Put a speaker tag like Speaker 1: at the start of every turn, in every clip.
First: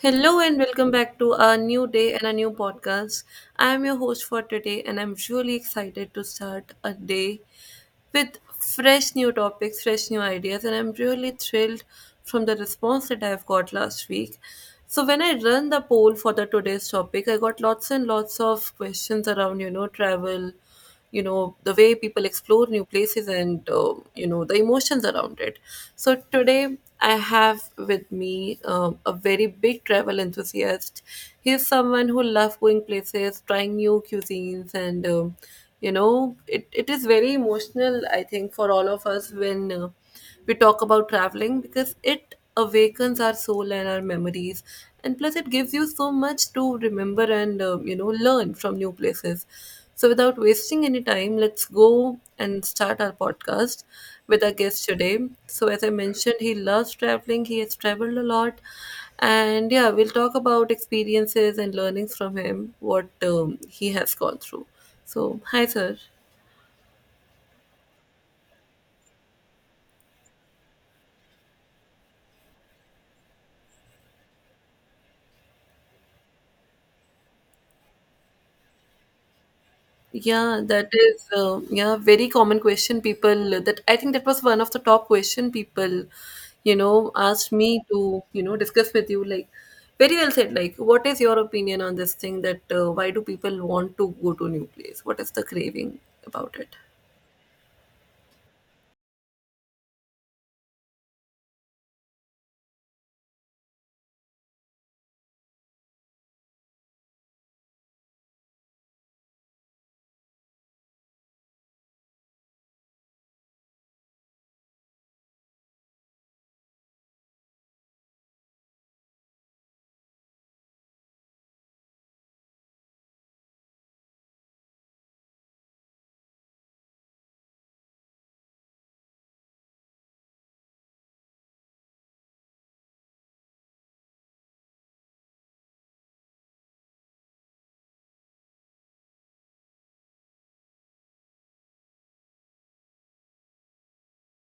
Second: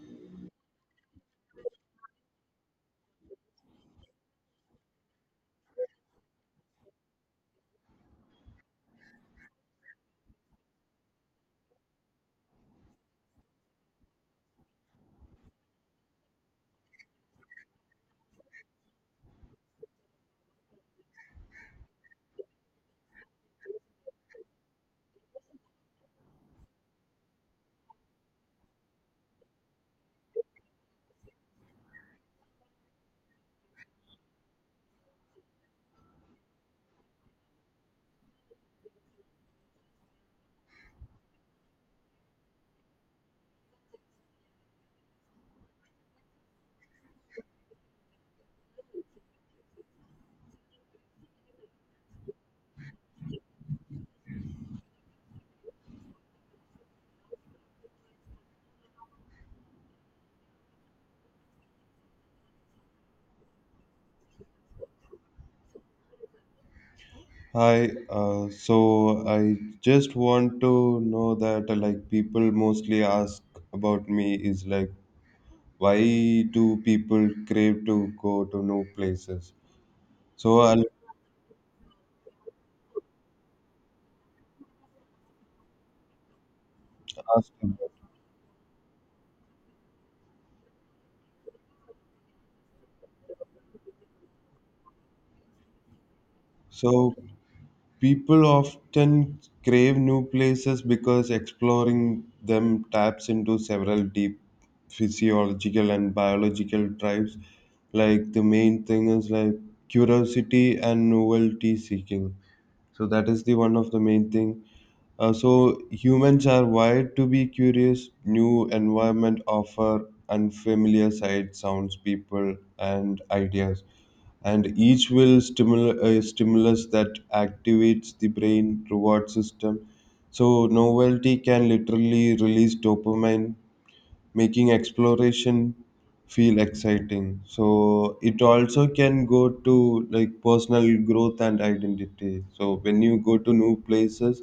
Speaker 1: Hello and welcome back to a new day and a new podcast. I am your host for today and I'm really excited to start a day with fresh new topics, fresh new ideas, and I'm really thrilled from the response that I've got last week. So when I run the poll for the today's topic, I got lots and lots of questions around, travel, the way people explore new places, and the emotions around it. So today I have with me a very big travel enthusiast. He's someone who loves going places, trying new cuisines, and it is very emotional, I think, for all of us when we talk about traveling because it awakens our soul and our memories. And plus it gives you so much to remember and learn from new places. So without wasting any time, let's go and start our podcast with our guest today. So as I mentioned, he loves traveling, he has traveled a lot, and yeah, we'll talk about experiences and learnings from him, what he has gone through. So hi, sir.
Speaker 2: Hi, so I just want to know that like people mostly ask about me is like, why do people crave to go to new places? So
Speaker 1: Yeah,
Speaker 2: I'll
Speaker 1: that is yeah, very common question people, that I think that was one of the top question people
Speaker 2: ask
Speaker 1: asked me
Speaker 2: you.
Speaker 1: to discuss with you, like, very well said. Like, what is your opinion on this thing, that why do people want to go to new place? What is the craving about it?
Speaker 2: So people often crave new places because exploring them taps into several deep physiological and biological drives. Like, the main thing is like curiosity and novelty seeking. So that is the one of the main thing. So humans are wired to be curious. New environment offer unfamiliar sights, sounds, people, and ideas, and each will stimulate a stimulus that activates the brain reward system. So novelty can literally release dopamine, making exploration feel exciting. So it also can go to like personal growth and identity. So when you go to new places,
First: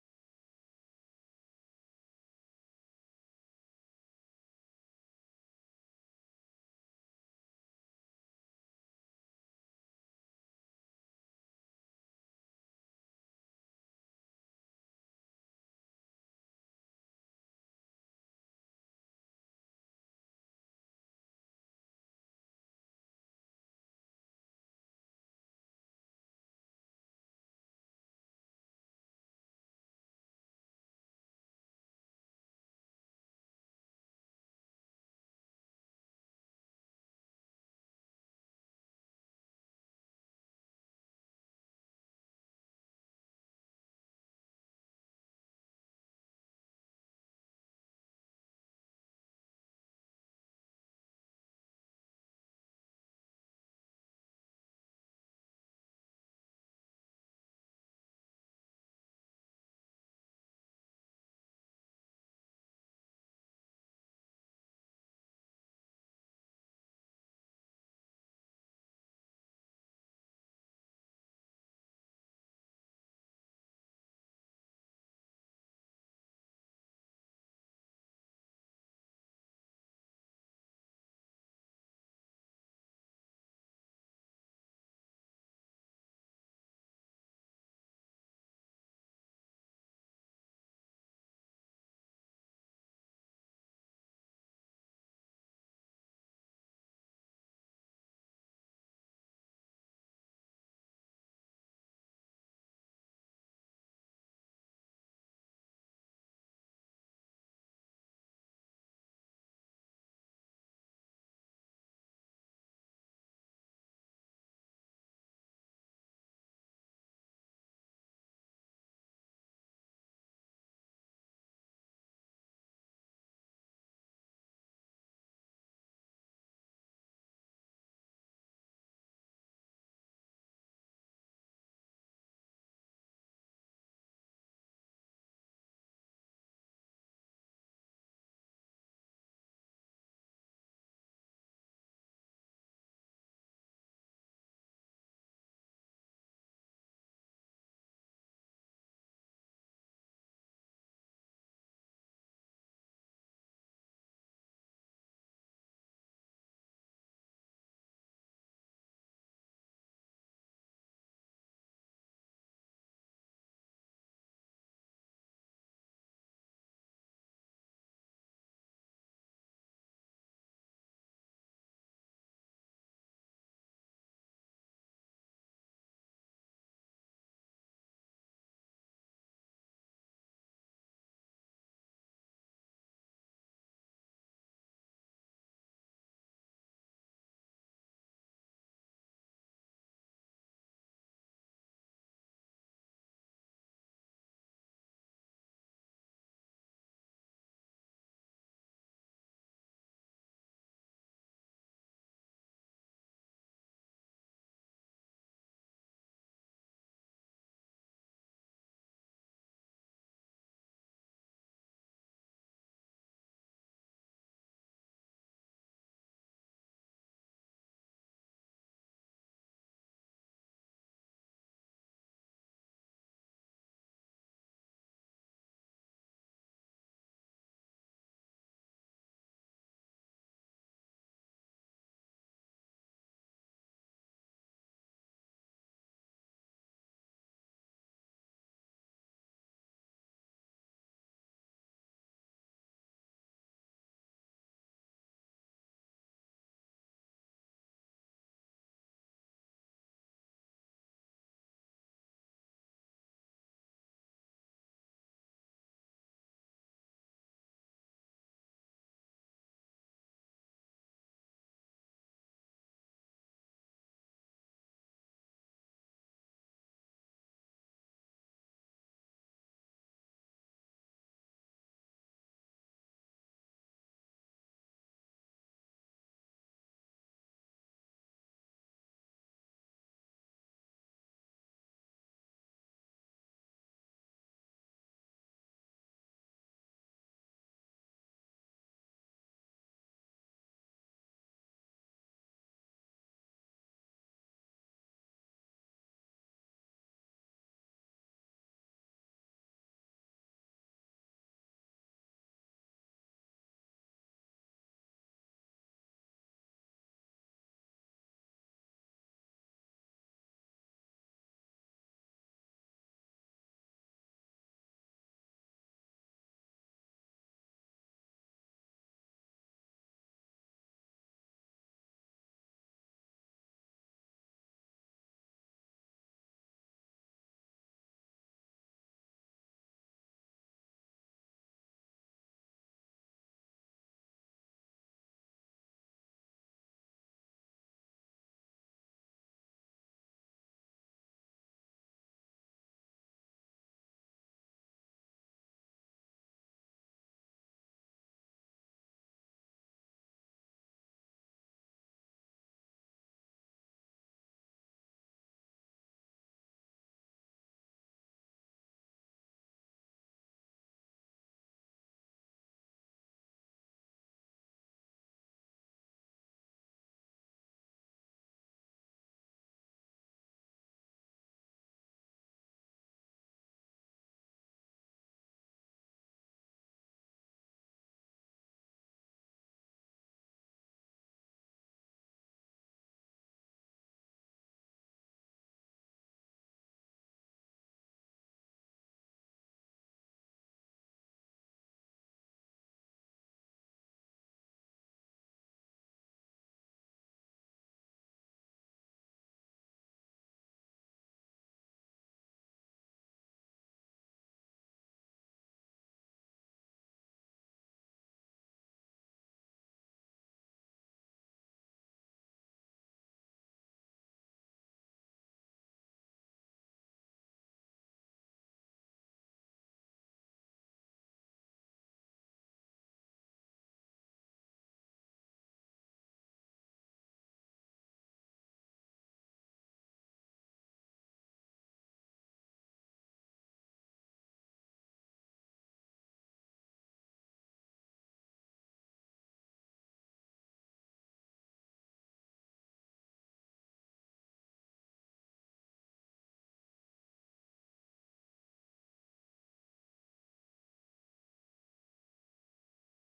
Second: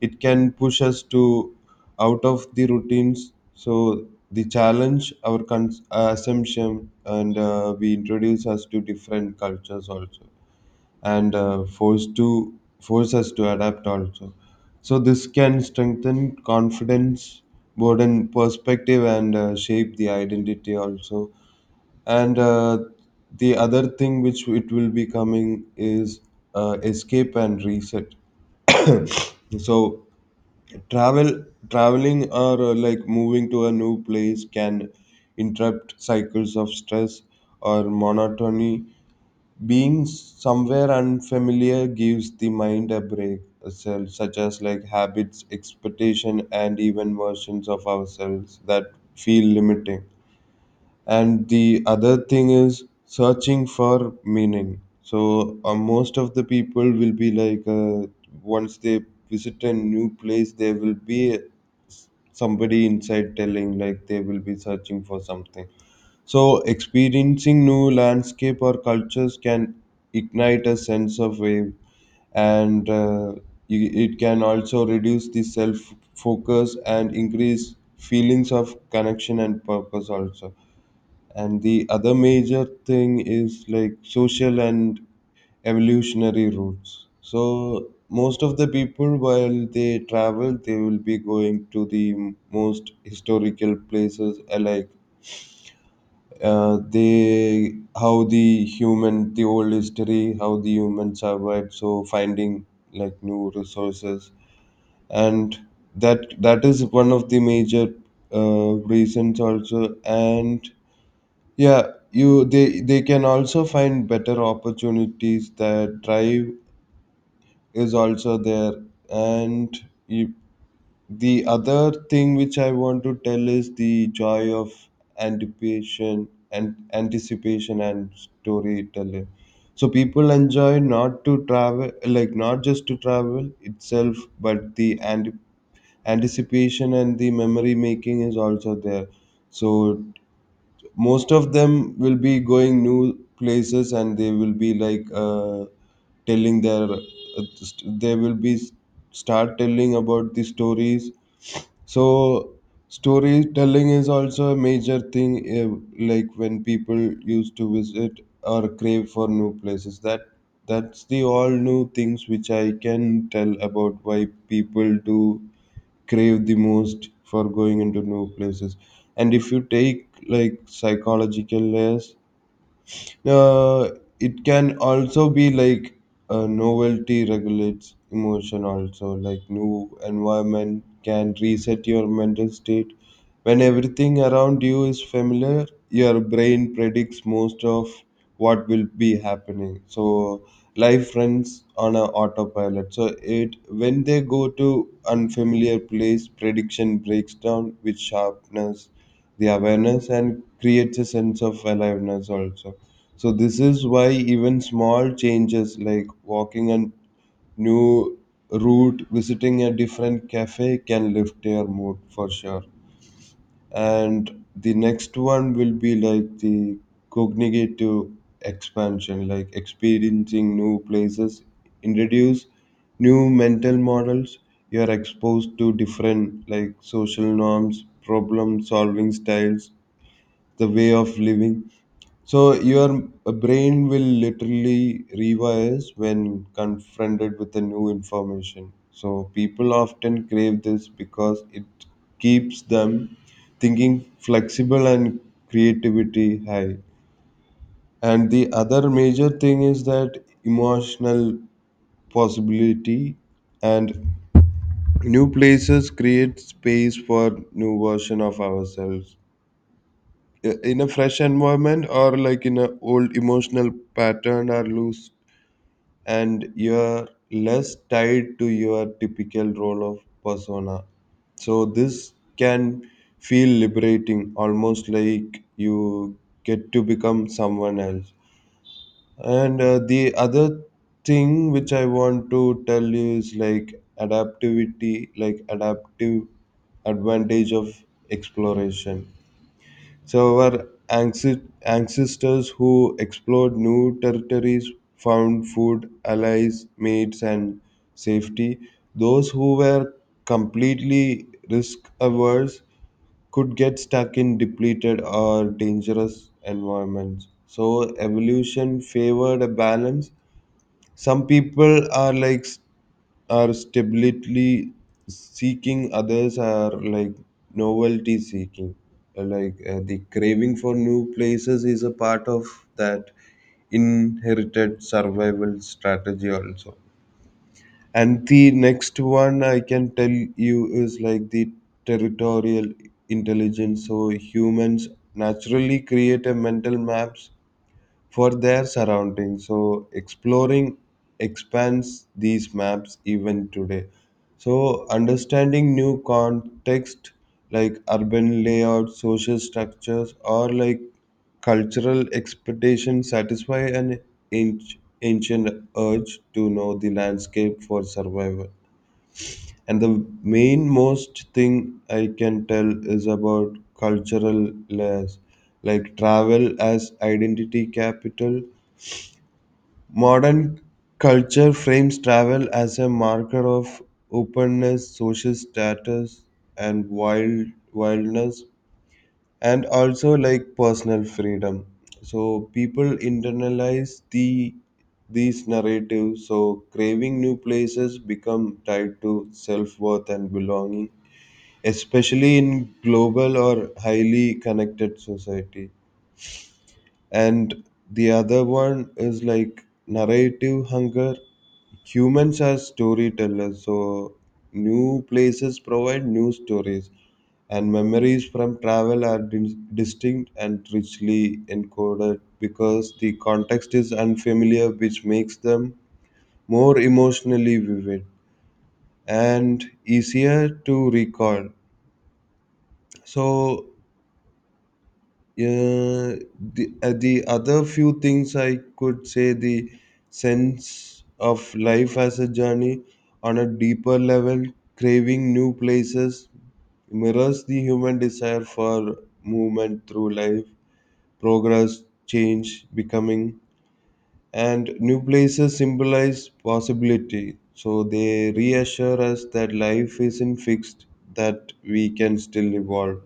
Speaker 2: it can push us to out of the routines. So the challenge our assumption, and we introduce us to different cultures also, and force us to adapt also. So this can strengthen confidence, broaden perspective, and shape the identity also. And the other thing which it will be coming is escape and reset. So travel, traveling or like moving to a new place can interrupt cycles of stress or monotony. Being somewhere unfamiliar gives the mind a break, such as like habits, expectation, and even versions of ourselves that feel limiting. And the other thing is searching for meaning. So most of the people will be like, once they visit a new place, there will be somebody inside telling like they will be searching for something. So, experiencing new landscape or cultures can ignite a sense of awe, and it can also reduce the self focus and increase feelings of connection and purpose also. And the other major thing is like social and evolutionary roots. So, most of the people, while they travel, they will be going to the most historical places, like they how the human the old history how the human survived, so finding like new resources, and that is one of the major reasons also. And yeah, you, they can also find better opportunities. That drive is also there. And you, the other thing which I want to tell is the joy of anticipation and storytelling. So people enjoy not to travel, like not just to travel itself, but the anticipation and the memory making is also there. So most of them will be going new places and they will be like, telling they will be start telling about the stories. So storytelling is also a major thing, like when people used to visit or crave for new places. That's the all new things which I can tell about why people do crave the most for going into new places. And if you take like psychological layers, uh, it can also be like, novelty regulates emotion also. Like, new environment can reset your mental state. When everything around you is familiar, your brain predicts most of what will be happening. So life runs on a autopilot, so it, when they go to unfamiliar place, prediction breaks down with sharpness, the awareness, and creates a sense of aliveness also. So this is why even small changes like walking a new route, visiting a different cafe can lift your mood for sure. And the next one will be like the cognitive expansion, like experiencing new places, introduce new mental models. You are exposed to different like social norms, problem solving styles, the way of living, so your brain will literally rewires when confronted with the new information. So people often crave this because it keeps them thinking flexible and creativity high. And the other major thing is that emotional possibility, and new places create space for new version of ourselves in a fresh environment, or like in a old emotional pattern are loose, and you're less tied to your typical role of persona. So this can feel liberating, almost like you get to become someone else. And the other thing which I want to tell you is like adaptivity, like adaptive advantage of exploration. So our ancestors who explored new territories found food, allies, mates, and safety. Those who were completely risk averse could get stuck in depleted or dangerous environments. So evolution favored a balance. Some people are like are stability seeking, others are like novelty seeking. Like the craving for new places is a part of that inherited survival strategy also. And the next one I can tell you is like the territorial intelligence. So humans naturally create a mental maps for their surroundings. So exploring expands these maps even today. So understanding new context like urban layouts, social structures, or like cultural expectations satisfy an ancient urge to know the landscape for survival. And the main most thing I can tell is about cultural layers, like travel as identity capital. Modern culture frames travel as a marker of openness, social status, and wildness, and also like personal freedom. So people internalize these narratives. So craving new places become tied to self worth and belonging, especially in global or highly connected society. And the other one is like narrative hunger. Humans are storytellers, so new places provide new stories, and memories from travel are distinct and richly encoded because the context is unfamiliar, which makes them more emotionally vivid and easier to recall. So Uh, the other few things I could say, the sense of life as a journey on a deeper level, craving new places, mirrors the human desire for movement through life, progress, change, becoming. And new places symbolize possibility. So they reassure us that life isn't fixed, that we can still evolve.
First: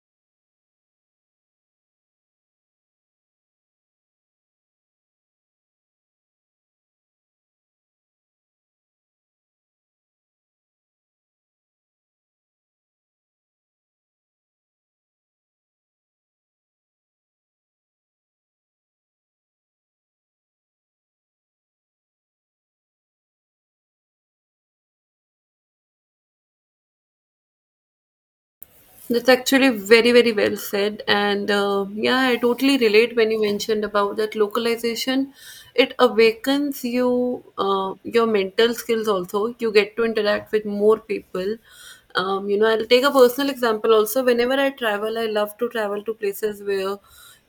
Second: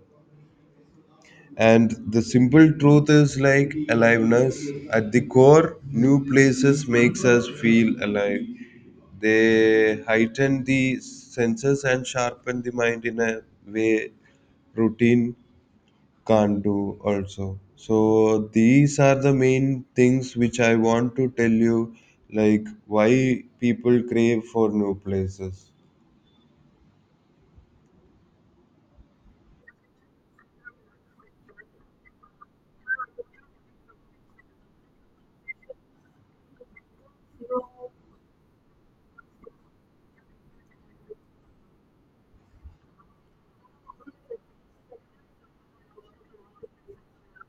Speaker 2: And the simple truth is like aliveness at the core, new places makes us feel alive. They heighten the senses and sharpen the mind in a way routine can't do also. So these are the main things which I want to tell you, like why people crave for new places.
Speaker 1: That's actually very, very well said. And yeah, I totally relate when you mentioned about that localization. It awakens you, your mental skills also. You get to interact with more people. I'll take a personal example also. Whenever I travel, I love to travel to places where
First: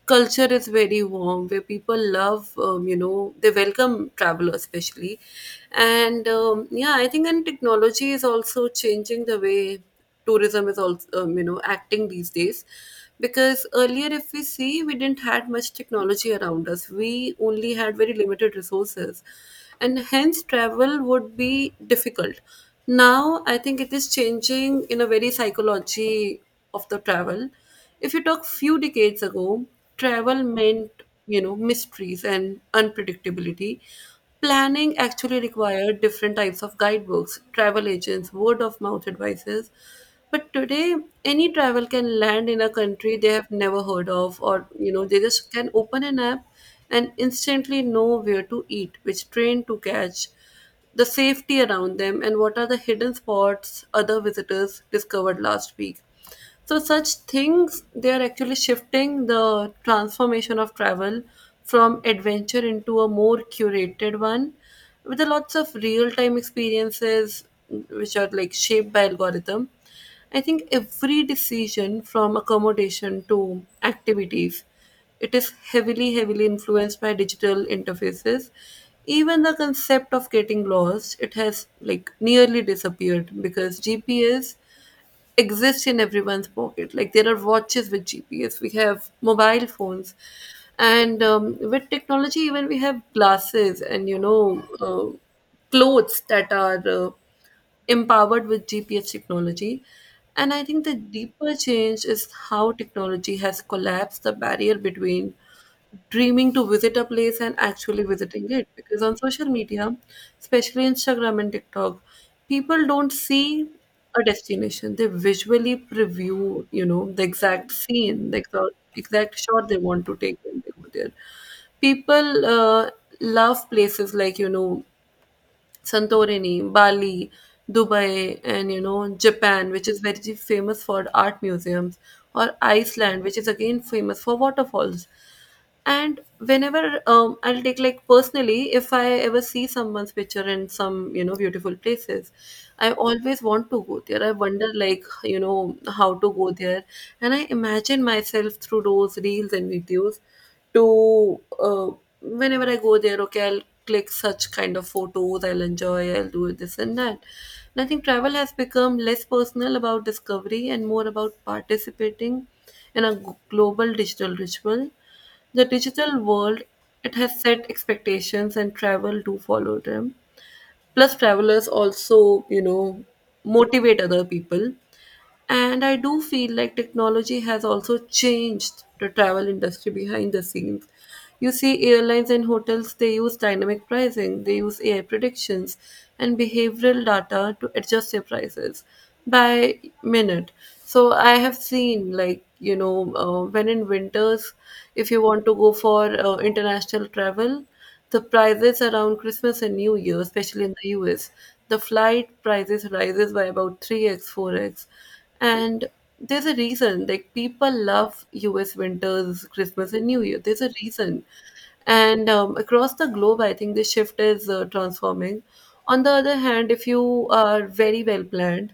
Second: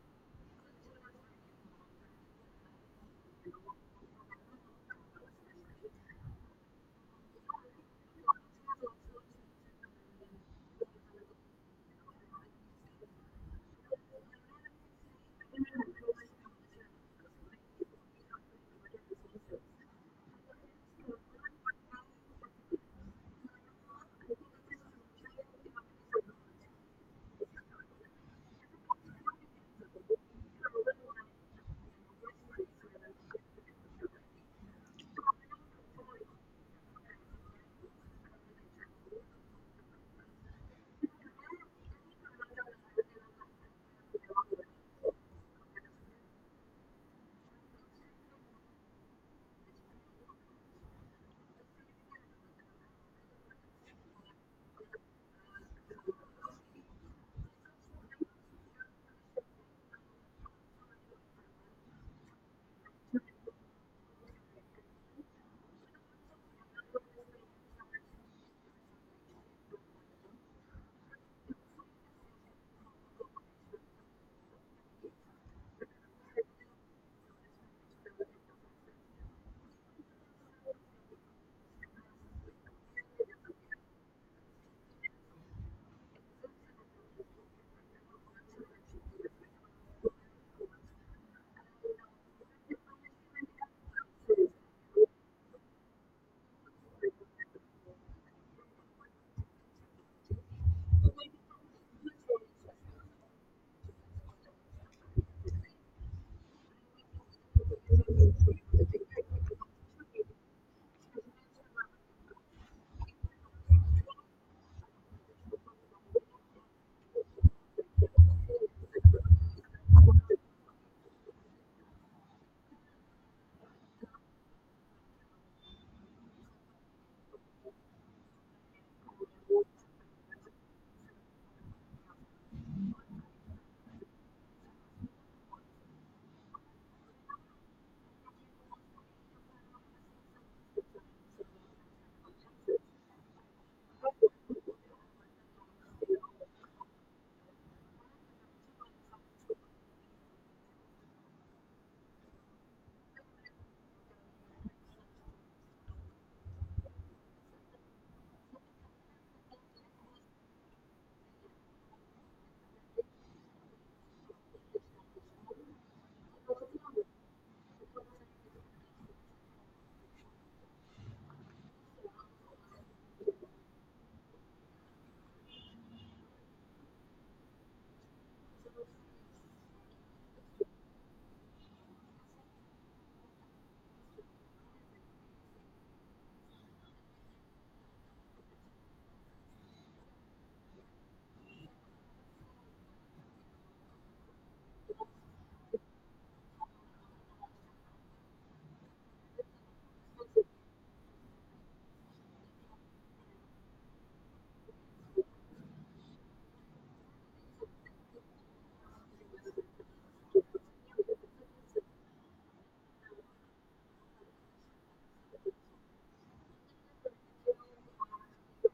Speaker 1: culture is very warm, where people love, they welcome travelers, especially. And yeah, I think, and technology is also changing the way tourism is also acting these days, because earlier, if we see, we didn't had much technology around us. We only had very limited resources, and hence travel would be difficult. Now I think it is changing in a very psychology of the travel. If you talk few decades ago, travel meant, mysteries and unpredictability. Planning actually required different types of guidebooks, travel agents, word of mouth advices. But today, any travel can land in a country they have never heard of, or they just can open an app and instantly know where to eat, which train to catch, the safety around them, and what are the hidden spots other visitors discovered last week. So such things, they are actually shifting the transformation of travel from adventure into a more curated one, with a lots of real time experiences which are like shaped by algorithm. I think every decision from accommodation to activities, it is heavily, heavily influenced by digital interfaces. Even the concept of getting lost, it has like nearly disappeared because GPS exists in everyone's pocket. Like there are watches with GPS, we have mobile phones, and with technology, even we have glasses, and clothes that are empowered with GPS technology. And I think the deeper change is how technology has collapsed the barrier between dreaming to visit a place and actually visiting it, because on social media, especially Instagram and TikTok, people don't see a destination. They visually preview, the exact scene, the exact shot they want to take when they go there. People love places like, Santorini, Bali, Dubai, and Japan, which is very famous for art museums, or Iceland, which is again famous for waterfalls. And whenever I'll take like personally, if I ever see someone's picture in some beautiful places, I always want to go there. I wonder like how to go there, and I imagine myself through those reels and videos to whenever I go there, okay, I'll click such kind of photos, I'll enjoy, I'll do this and that. And I think travel has become less personal about discovery and more about participating in a global digital ritual. The digital world, it has set expectations and travel do follow them. Plus travelers also motivate other people. And I do feel like technology has also changed the travel industry behind the scenes. You see, airlines and hotels, they use dynamic pricing, they use AI predictions and behavioral data to adjust their prices by minute. So I have seen like when in winters, if you want to go for international travel, the prices around Christmas and New Year, especially in the US, the flight prices rises by about 3x, 4x. And there's a reason, like people love US winters, Christmas and New Year. There's a reason. And across the globe, I think the shift is transforming. On the other hand, if you are very well planned,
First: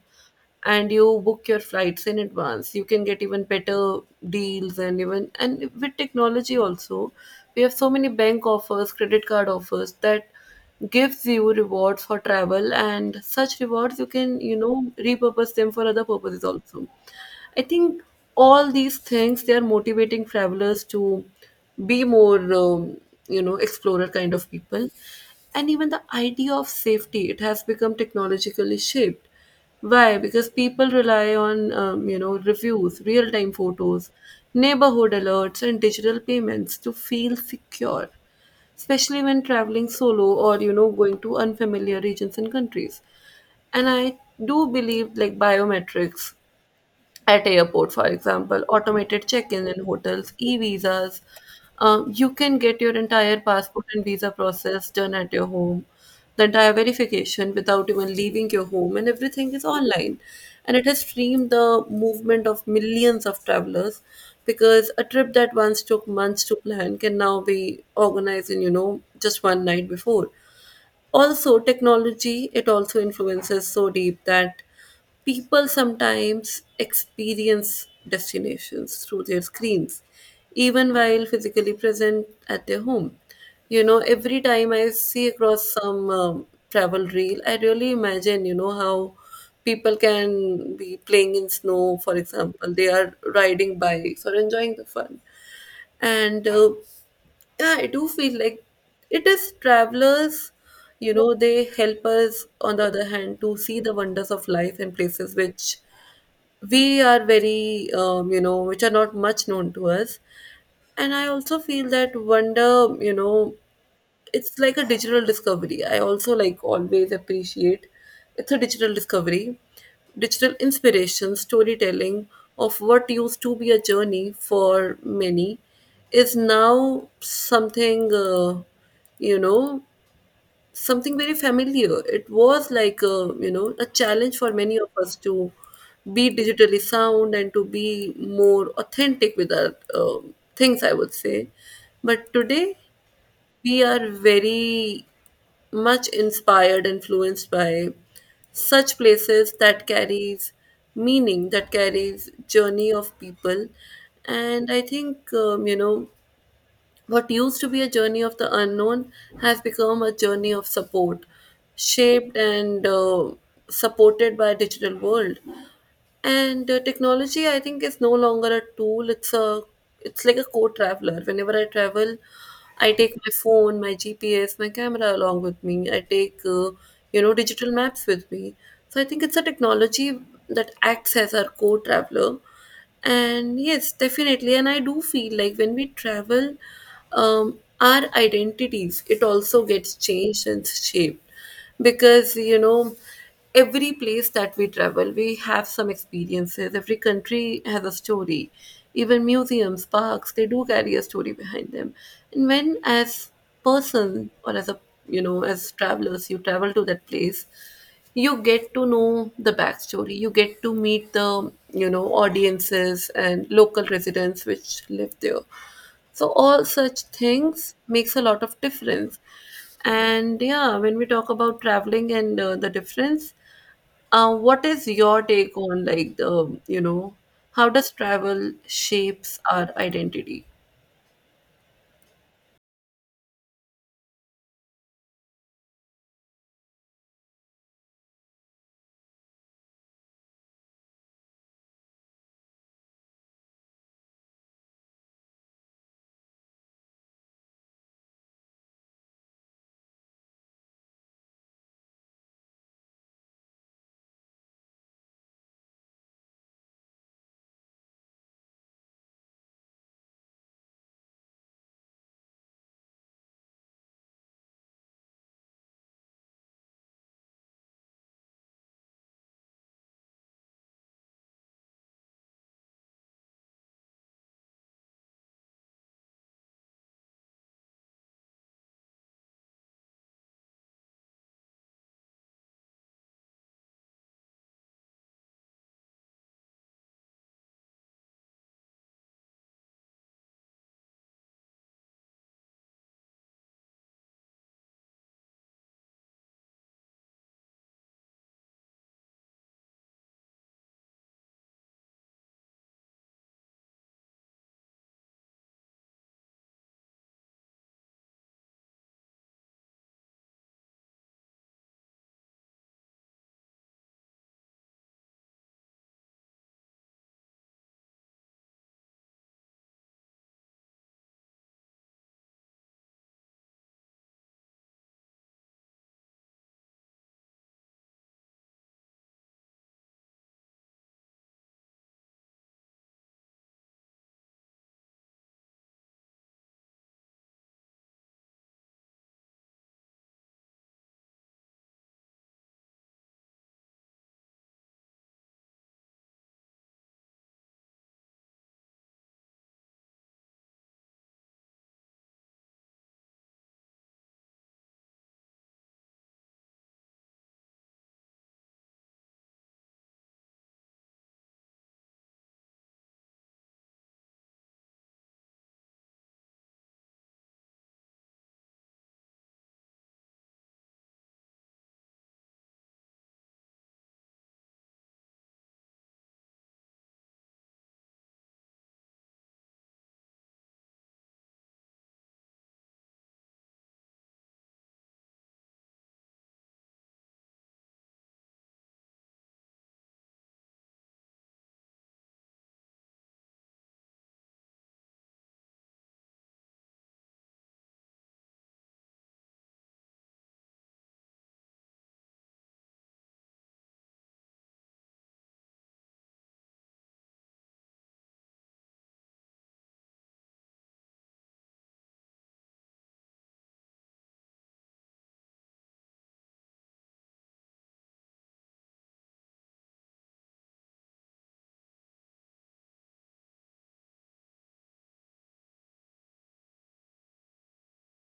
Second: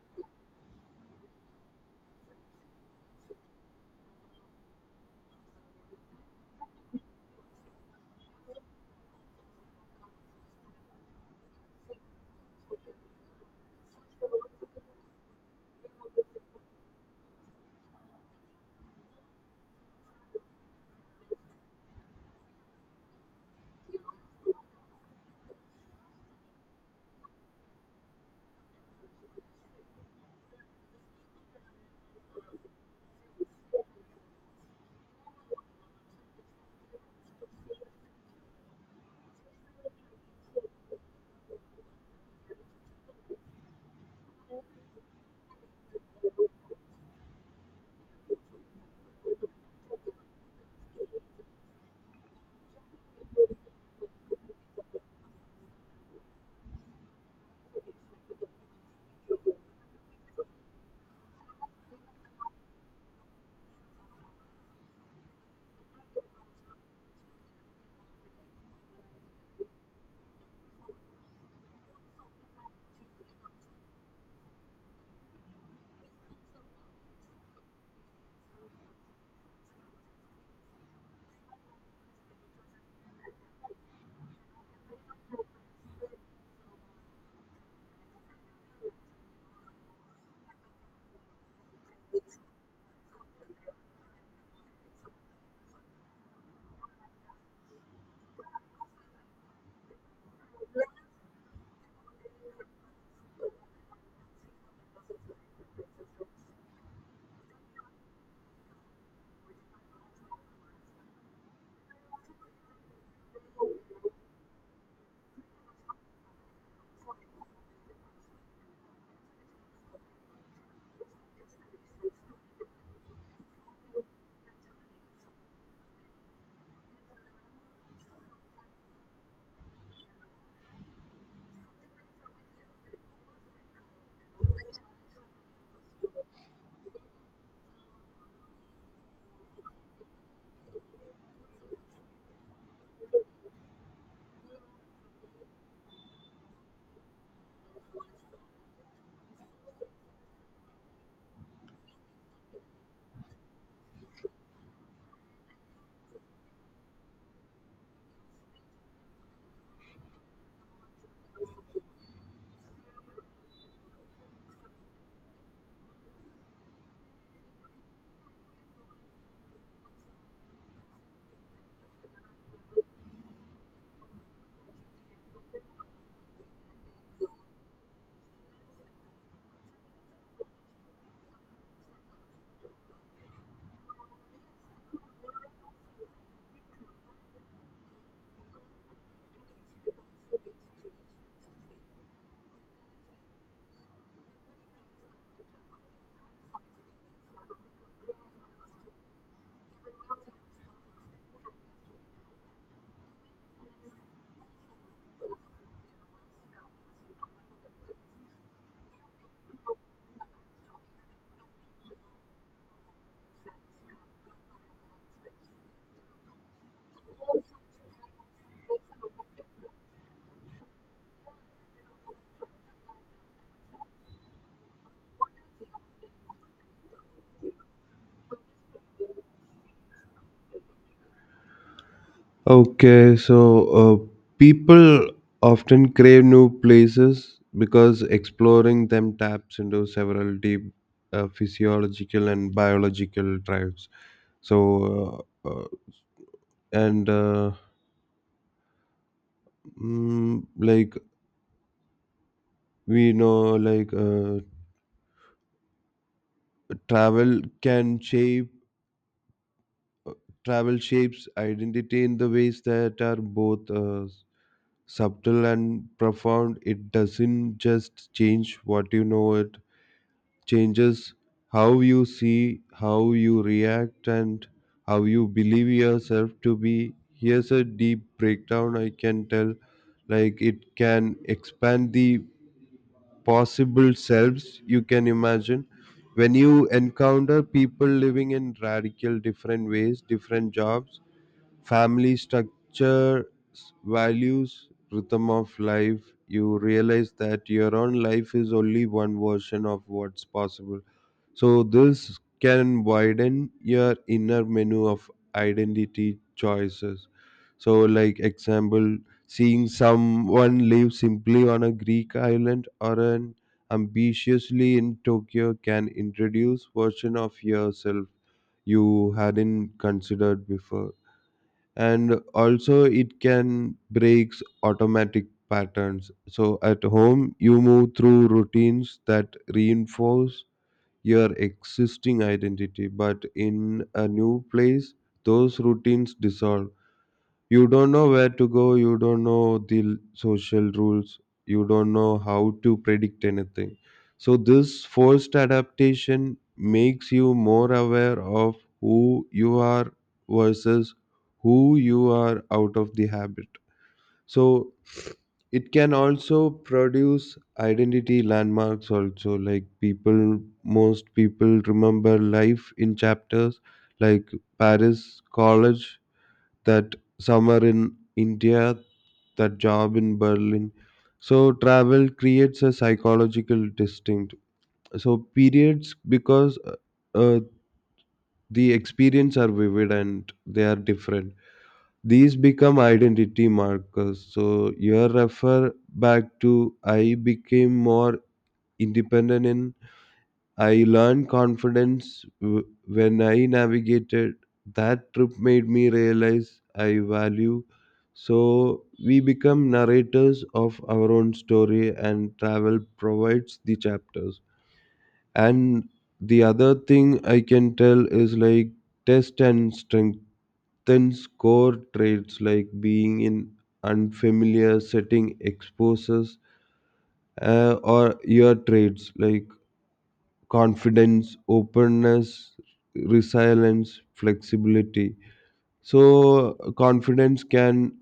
Speaker 1: and you book your flights in advance, you can get even better deals. And even, and with technology also, we have so many bank offers, credit card offers that gives you rewards for travel, and such rewards you can repurpose them for other purposes also. I think all these things, they are motivating travelers to be more, explorer kind of people. And even the idea of safety, it has become technologically shaped. Why? Because people rely on reviews, real time photos, neighborhood alerts, and digital payments to feel secure, especially when traveling solo or going to unfamiliar regions and countries. And I do believe like biometrics at airport, for example, automated check-in in hotels, e-visas, you can get your entire passport and visa process done at your home, the entire verification without even leaving your home, and everything is online. And it has streamed the movement of millions of travelers, because a trip that once took months to plan can now be organized in just one night before. Also technology, it also influences so deep that people sometimes experience destinations through their screens even while physically present at their home. Every time I see across some travel reel, I really imagine how people can be playing in snow, for example, they are riding bikes or enjoying the fun. And yeah, I do feel like it is travelers, they help us on the other hand to see the wonders of life in places which we are very which are not much known to us. And I also feel that wonder, you know it's like a digital discovery. I also like always appreciate it's a digital discovery, digital inspiration, storytelling of what used to be a journey for many is now something you know something very familiar. It was like a, a challenge for many of us to be digitally sound and to be more authentic with our things, I would say. But today we are very much inspired, influenced by such places that carries meaning, that carries journey of people. And I think, what used to be a journey of the unknown has become a journey of support, shaped and supported by digital world. And technology, I think, is no longer a tool. It's a, it's like a co-traveler. Whenever I travel, I take my phone, my GPS, my camera along with me. I take digital maps with me. So I think it's a technology that acts as our co-traveler. And yes, definitely. And I do feel like when we travel, our identities, it also gets changed and shaped, because every place that we travel, we have some experiences. Every country has a story. Even museums, parks, they do carry a story behind them. And when as person, or as a as travelers, you travel to that place, you get to know the backstory, you get to meet the audiences and local residents which live there. So all such things makes a lot of difference. And yeah, when we talk about traveling and the difference, what is your take on like the how does travel shapes our identity?
Speaker 2: Okay, so uh, people often crave new places because exploring them taps into several deep physiological and biological drives. So, and like we know, like travel can shape travel shapes identity in the ways that are both subtle and profound. It doesn't just change what you know, it changes how you see, how you react, and how you believe yourself to be. Here's a deep breakdown I can tell. Like, it can expand the possible selves you can imagine. When you encounter people living in radical different ways, different jobs, family structure, values, rhythm of life, you realize that your own life is only one version of what's possible, so this can widen your inner menu of identity choices. So like example, seeing someone live simply on a Greek island or an ambitiously in Tokyo can introduce version of yourself you hadn't considered before. And also it can breaks automatic patterns. So at home you move through routines that reinforce your existing identity, but in a new place, those routines dissolve. You don't know where to go, you don't know the social rules, you don't know how to predict anything. So this forced adaptation makes you more aware of who you are versus who you are out of the habit. So it can also produce identity landmarks also. Like people, most people remember life in chapters, like Paris college, that summer in India, that job in Berlin. So travel creates a psychological distinct so periods, because uh, the experience are vivid and they are different, these become identity markers. So your refer back to, I became more independent, and I learned confidence when I navigated. That trip made me realize I value. So we become narrators of our own story, and travel provides the chapters. And the other thing I can tell is like, test and strength then, core traits. Like being in unfamiliar setting exposes or your traits, like confidence, openness, resilience, flexibility. So confidence can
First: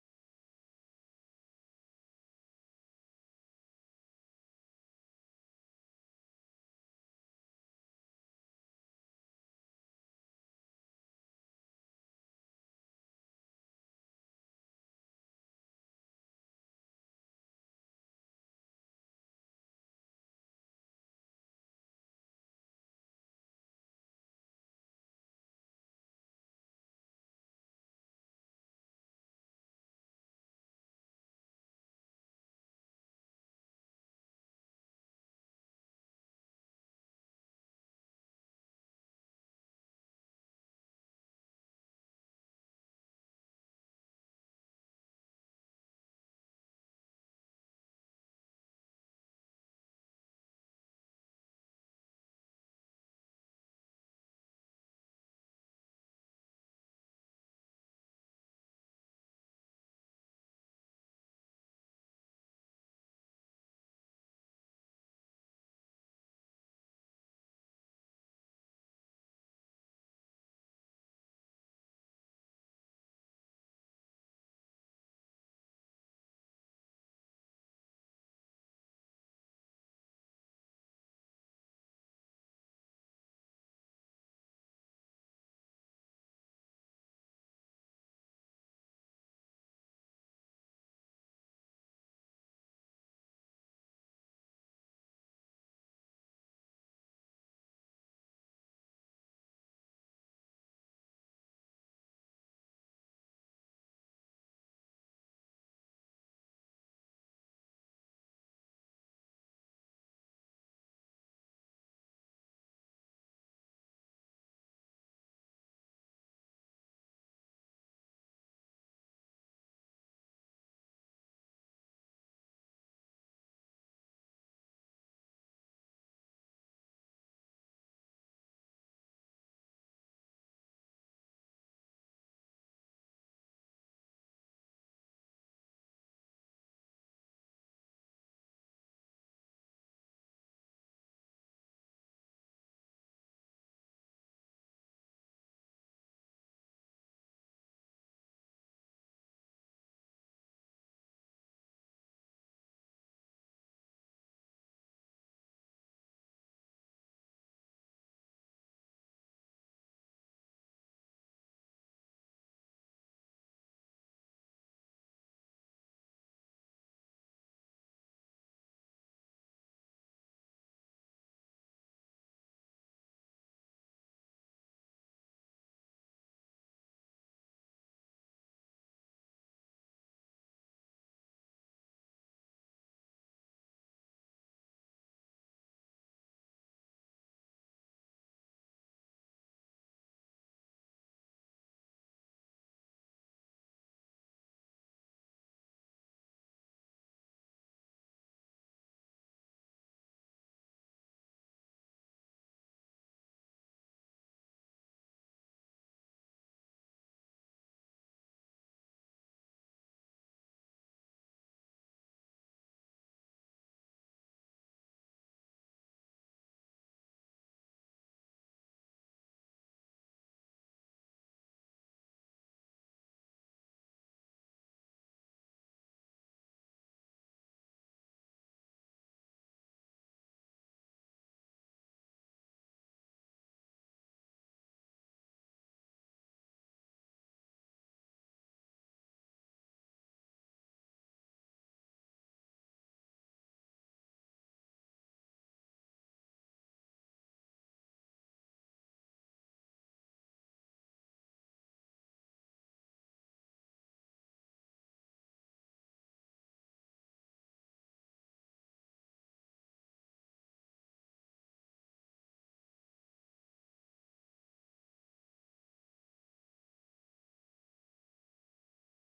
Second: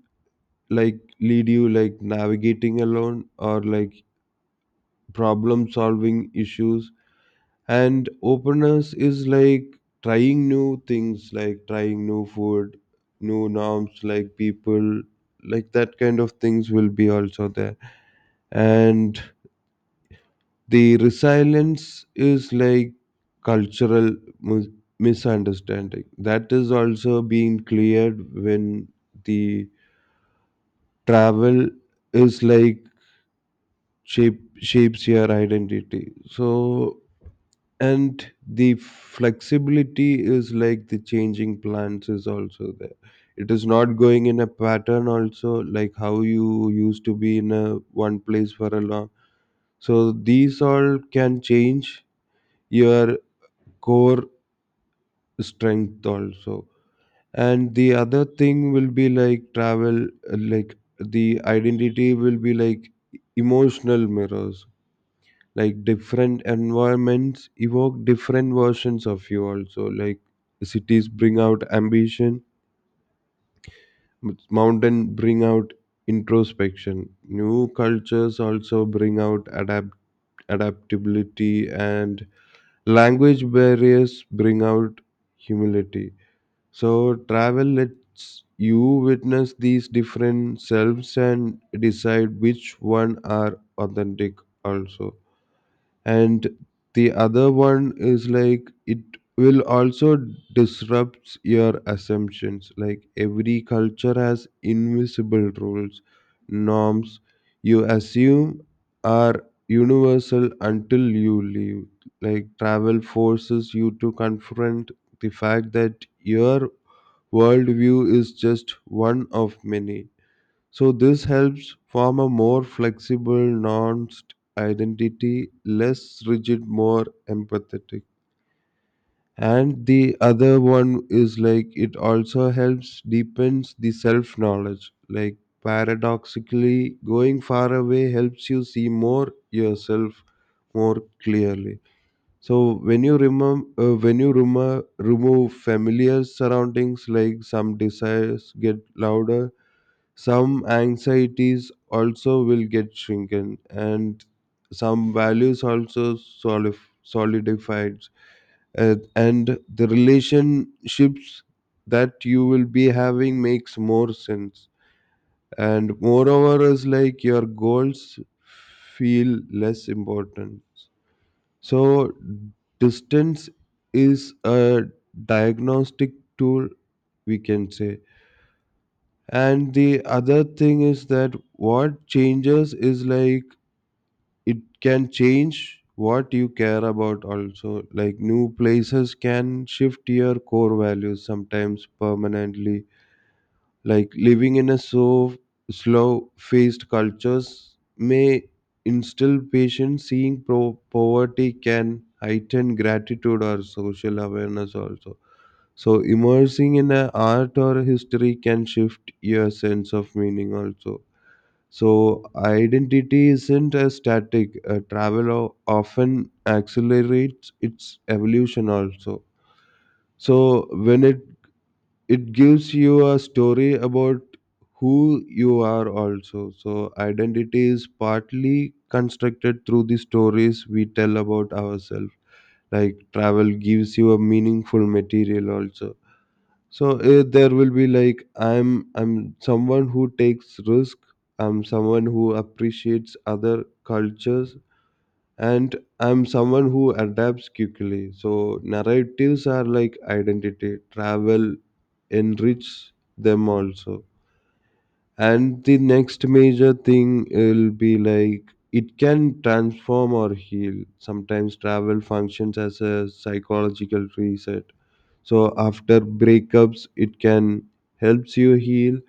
Speaker 2: like lead you, like navigating alone or like problem solving issues. And openness is like trying new things, like trying new food, new norms, like people, like that kind of things will be also there. And the resilience is like cultural mis- misunderstanding that is also being cleared when the travel is like shapes your identity. So, and the flexibility is like the changing plans is also there. It is not going in a pattern also, like how you used to be in a one place for a long. So these all can change your core strength also. And the other thing will be like travel, like the identity will be like emotional mirrors. Like different environments evoke different versions of you also. Like, cities bring out ambition, mountain bring out introspection, new cultures also bring out adaptability, and language barriers bring out humility. So travel lets you witness these different selves and decide which one are authentic also. And the other one is like, it will also disrupts your assumptions. Like every culture has invisible rules, norms you assume are universal until you leave. Like, travel forces you to confront the fact that your worldview is just one of many. So this helps form a more flexible, nuanced identity, less rigid, more empathetic. And the other one is like, it also helps deepens the self knowledge. Like paradoxically, going far away helps you see more yourself more clearly. So when you remove when you remo- remove familiar surroundings, like some desires get louder, some anxieties also will get shrunken, and some values also solidified. Uh, and the relationships that you will be having makes more sense, and moreover is like your goals feel less important. So distance is a diagnostic tool, we can say. And the other thing is that what changes is like, it can change what you care about also. Like, new places can shift your core values sometimes permanently. Like living in a slow faced cultures may instill patience, seeing poverty can heighten gratitude or social awareness also. So immersing in a art or history can shift your sense of meaning also. So identity isn't a static. A travel often accelerates its evolution also. So when it gives you a story about who you are also. So identity is partly constructed through the stories we tell about ourselves. Like travel gives you a meaningful material also. So there will be like, I'm someone who takes risk. I'm someone who appreciates other cultures, and I'm someone who adapts quickly. So narratives are like identity. Travel enrich them also. And the next major thing will be like, it can transform or heal. Sometimes travel functions as a psychological reset. So after breakups, it can helps you heal,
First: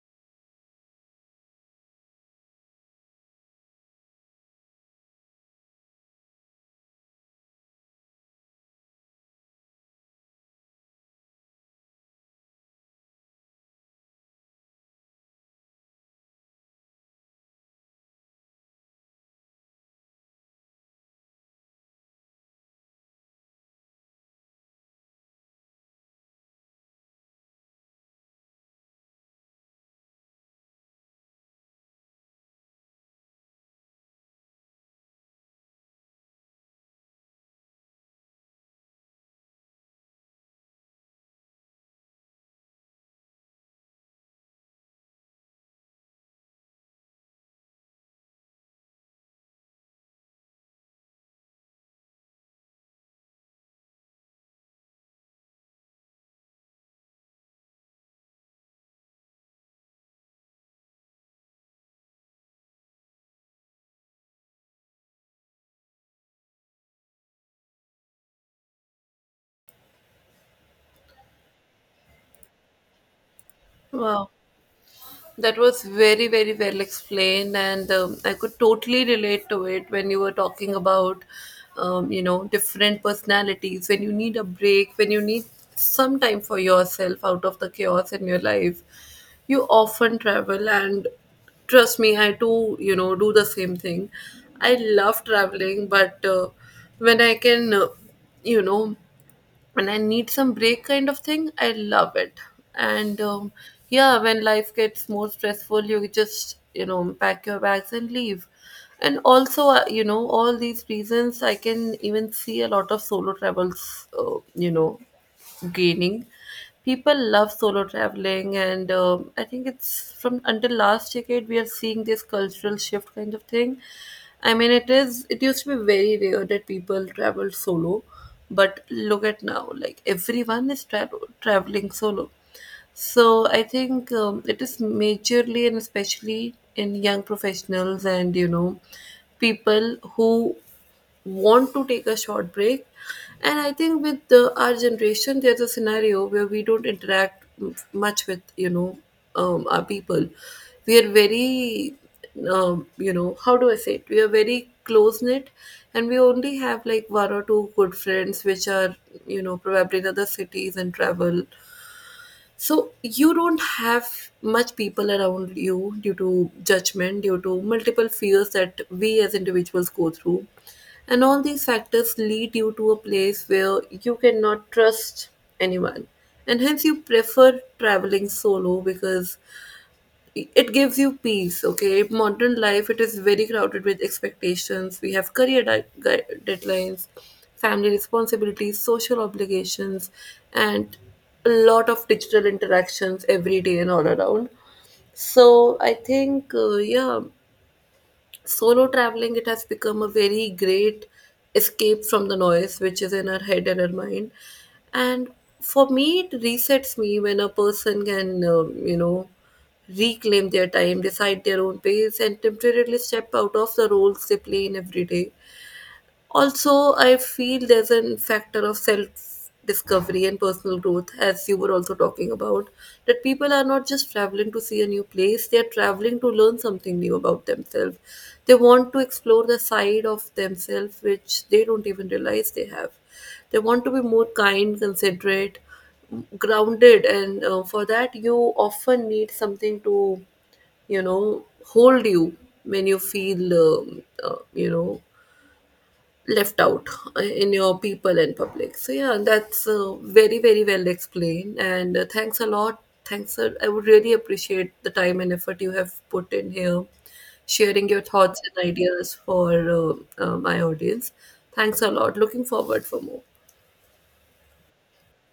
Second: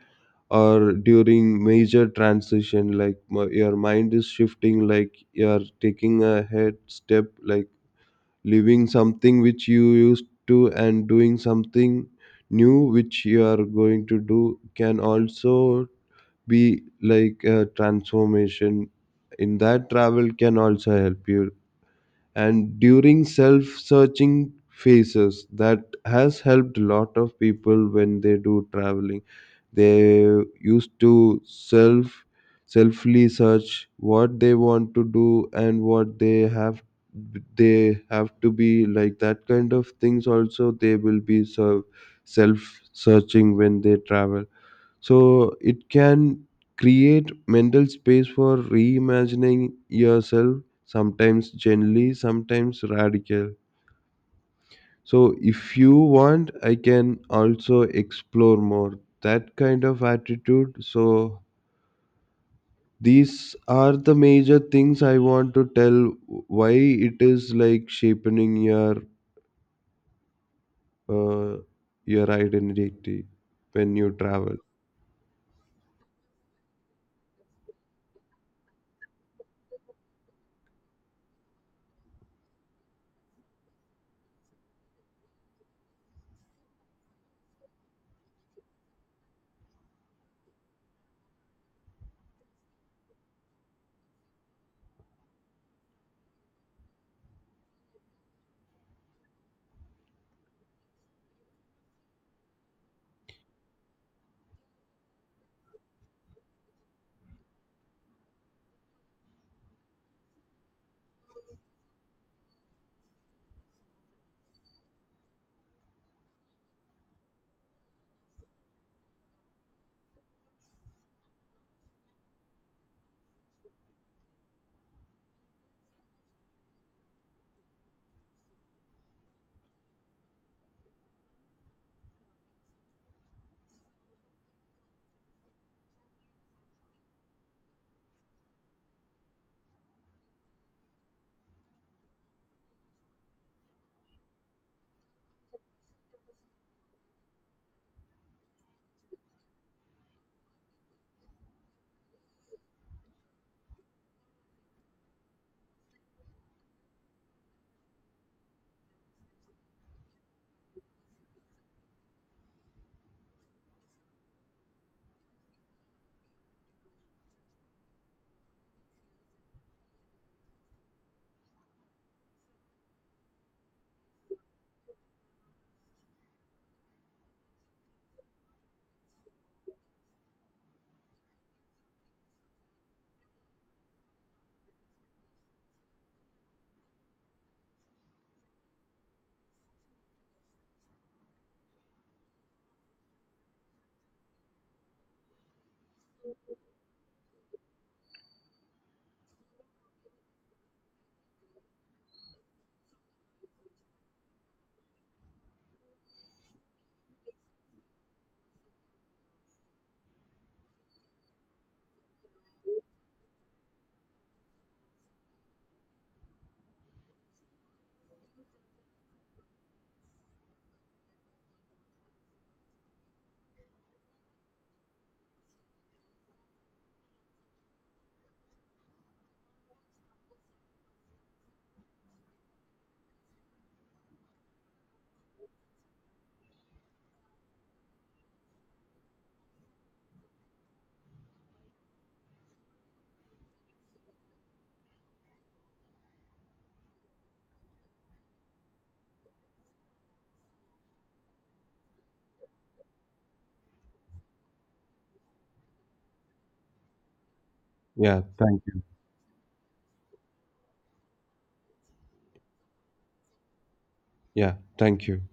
Speaker 2: or during major transition, like your mind is shifting, like you're taking a head step, like leaving something which you used to and doing something new which you are going to do can also be like a transformation. In that, travel can also help you. And during self-searching phases, that has helped a lot of people. When they do traveling, they used to selfly search what they want to do and what they have to be, like that kind of things also, they will be self searching when they travel. So it can create mental space for reimagining yourself, sometimes gently, sometimes radical. So if you want, I can also explore more that kind of attitude. So these are the major things I want to tell why it is like shaping uh, your identity when you
Speaker 1: Wow.
Speaker 2: travel.
Speaker 1: That was very, very well explained. And I could totally relate to it when you were talking about, different personalities, when you need a break, when you need some time for yourself out of the chaos in your life. You often travel, and trust me, I too, do the same thing. I love traveling, but when I can, you know, and I need some break kind of thing, I love it. And yeah, when life gets more stressful, you just, pack your bags and leave. And also, all these reasons, I can even see a lot of solo travels, gaining. People love solo traveling. And I think it's from until last decade we are seeing this cultural shift kind of thing. I mean, it is, it used to be very rare that people traveled solo, but look at now, like everyone is traveling solo. So I think it is majorly, and especially in young professionals, and people who want to take a short break. And I think with the, our generation, there's a scenario where we don't interact much with our people. We are very how do I say it? We are very close knit, and we only have like one or two good friends, which are probably in other cities and travel. So you don't have much people around you due to judgment, due to multiple fears that we as individuals go through. And all these factors lead you to a place where you cannot trust anyone. And hence you prefer traveling solo because it gives you peace. Okay, modern life, it is very crowded with expectations. We have career deadlines, family responsibilities, social obligations, and a lot of digital interactions every day and all around. So I think yeah, solo traveling, it has become a very great escape from the noise which is in our head and our mind. And for me, it resets me when a person can reclaim their time, decide their own pace, and temporarily step out of the roles they play in every day. Also, I feel there's a factor of self discovery and personal growth, as you were also talking about, that people are not just traveling to see a new place, they are traveling to learn something new about themselves. They want to explore the side of themselves which they don't even realize they have. They want to be more kind, considerate, grounded, and for that, you often need something to hold you when you feel um, uh, you know left out in your people and public. So yeah, that's very, very well explained. And thanks a lot, thanks sir. I would really appreciate the time and effort you have put in here, sharing your
Speaker 2: Yeah,
Speaker 1: thoughts
Speaker 2: thank
Speaker 1: and
Speaker 2: you.
Speaker 1: ideas for my audience. Thanks a lot, looking forward for more.
Speaker 2: Yeah, thank you.